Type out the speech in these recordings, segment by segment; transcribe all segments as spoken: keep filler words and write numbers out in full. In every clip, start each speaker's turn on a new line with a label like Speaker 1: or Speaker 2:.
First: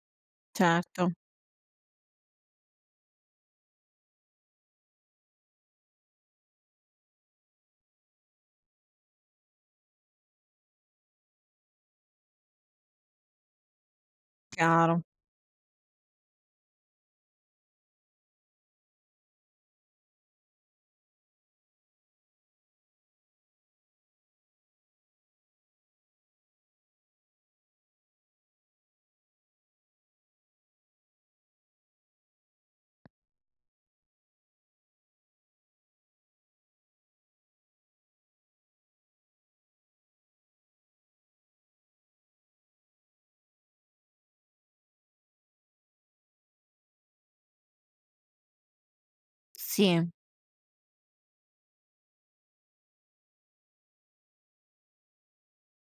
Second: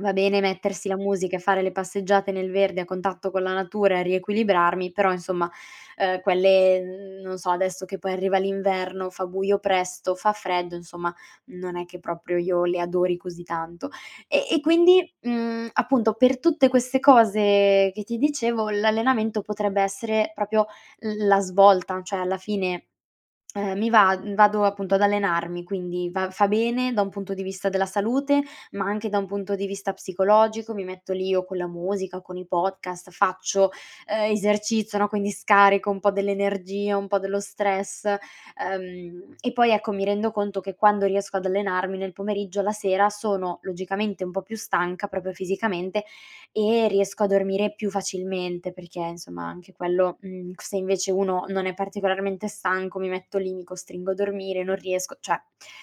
Speaker 1: Va bene mettersi la
Speaker 2: Certo.
Speaker 1: musica e fare le passeggiate nel verde a contatto con la natura e riequilibrarmi, però insomma, uhm, quelle n non so, adesso che poi arriva l'inverno, fa buio presto, fa freddo, nsomma, non è che proprio io le adori così tanto. E e
Speaker 2: Chiaro.
Speaker 1: quindi, mhmm, appunto, per tutte queste cose che ti dicevo, l'allenamento potrebbe essere propio l la svolta, cioè alla fine, ehm, mi vad vado appunto ad allenarmi, quindi va fa bene da un punto di vista della salute, ma anche da un punto di vista psicologico, mi metto lì o co la musica, o con i podcast, faccio, ehm, esercizio, no, quindi scarico un po' dell'energia, un po' dello stress, uhm, e poi, ecco, mi rendo conto che quando riesco ad allenarmi nel pomeriggio, la sera sono, logicamente, un po' più stanca proprio fisicamente, e riesco a dormire più facilmente perché, insomma, anche
Speaker 2: Sì.
Speaker 1: quello mhmm, c se invece uno non è particolarmente stanco, mi metto lì, mi costringo a dormire, non riesco cioè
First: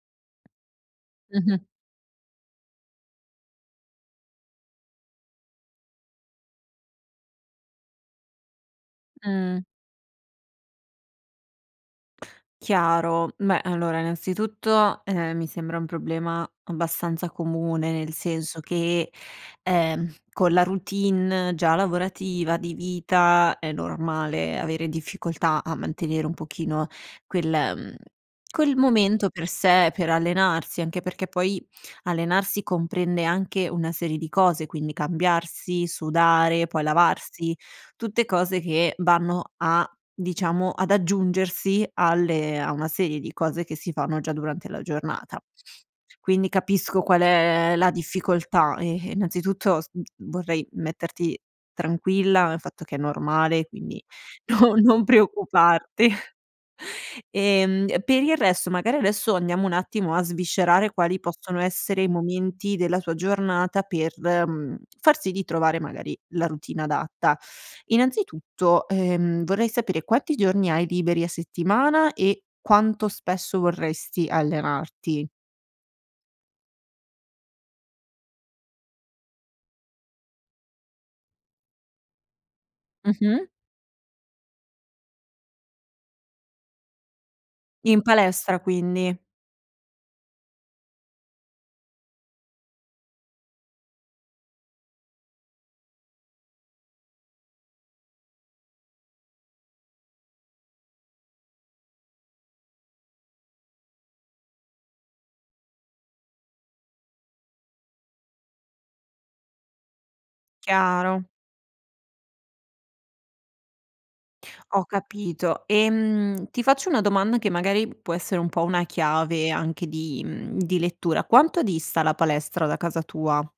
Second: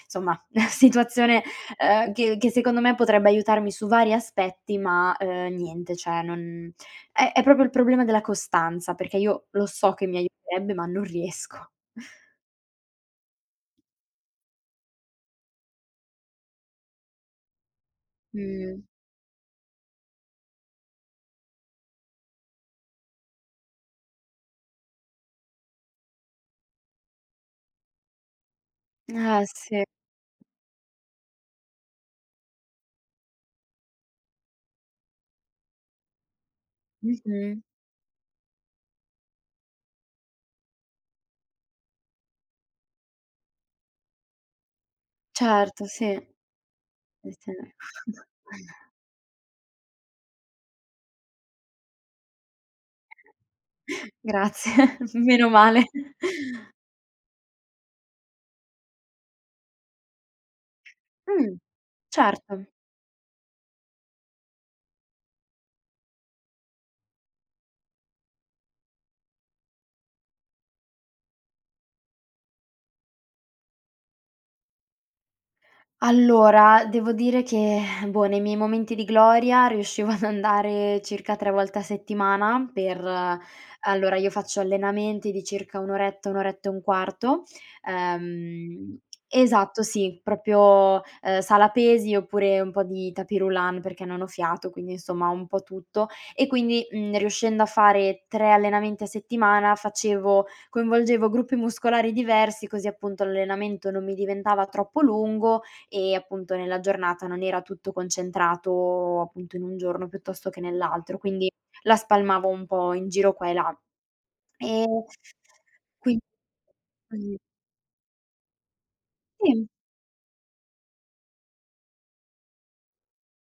Speaker 1: nsomma, situazione,
Speaker 2: Mh-mh.
Speaker 1: uhm, che che secondo me potrebbe aiutarmi su vari aspetti, ma, uhm, niente cioè non è è proprio il problema della costanza, perché io
Speaker 2: Mh.
Speaker 1: lo so che mi aiuterebbe, ma non riesco.
Speaker 2: Chiaro, meh, allora innanzitutto, ehm, mi sembra un problema abbastanza comune, nel senso
Speaker 1: Mh.
Speaker 2: che, ehm, con la routine già lavorativa, di vita, è normale avere difficoltà a mantenere un pochino quel mhmm, quel momento
Speaker 1: Eh,
Speaker 2: per
Speaker 1: sì.
Speaker 2: sé, per allenarsi. Anche perché poi allenarsi comprende anche una serie di cose, quindi cambiarsi, sudare, poi lavarsi,
Speaker 1: Mh-mh.
Speaker 2: tutte cose che vanno a diciamo, ad aggiungersi alle a una serie di cose che si fanno già durante la giornata.
Speaker 1: Certo, sì.
Speaker 2: Quindi
Speaker 1: E
Speaker 2: capisco qual
Speaker 1: ce
Speaker 2: è la difficoltà e e, innanzitutto, s vorrei metterti tranquilla nel fatto che è normale, quindi no
Speaker 1: Grazie,
Speaker 2: non
Speaker 1: meno male
Speaker 2: preoccuparti. Ehm, per il resto, magari adesso andiamo un attimo a sviscerare quali
Speaker 1: Mh,
Speaker 2: possono essere i
Speaker 1: certo.
Speaker 2: momenti della tua giornata per, mhmm, far sì di trovare magari la routine adatta. Innanzitutto, ehm, vorrei sapere quanti giorni hai liberi a settimana e quanto spesso vorresti allenarti.
Speaker 1: Allora, devo dire che boh, nei miei momenti di gloria riuscivo ad andare circa tre volte a settimana per
Speaker 2: Mh-mh.
Speaker 1: allora io faccio allenamenti di circa un oretta, un oretta e un quarto,
Speaker 2: In palestra
Speaker 1: uhm,
Speaker 2: quindi.
Speaker 1: esatto sì, propio, uhm, sala pesi, oppure un po' di tapis roulant perché non ho fiato, quindi insomma un po' tutto. E quindi, mhmm, riuscendo a fare tre allenamenti a settimana facevo coinvolgevo gruppi muscolari diversi così, appunto, l'allenamento non mi diventava troppo lungo e, appunto, nella giornata non era tutto concentrato, appunto, in un giorno piuttosto che nell'altro,
Speaker 2: Chiaro.
Speaker 1: quindi la spalmavo un po' in giro qua e là.
Speaker 2: Ho
Speaker 1: Ehm,
Speaker 2: capito.
Speaker 1: quin
Speaker 2: Ehm, ti faccio una
Speaker 1: [unintelligible]
Speaker 2: domanda che magari può essere un po' una chiave
Speaker 1: Sì.
Speaker 2: anche di mhmm, di lettura. Quanto dista la palestra da casa tua?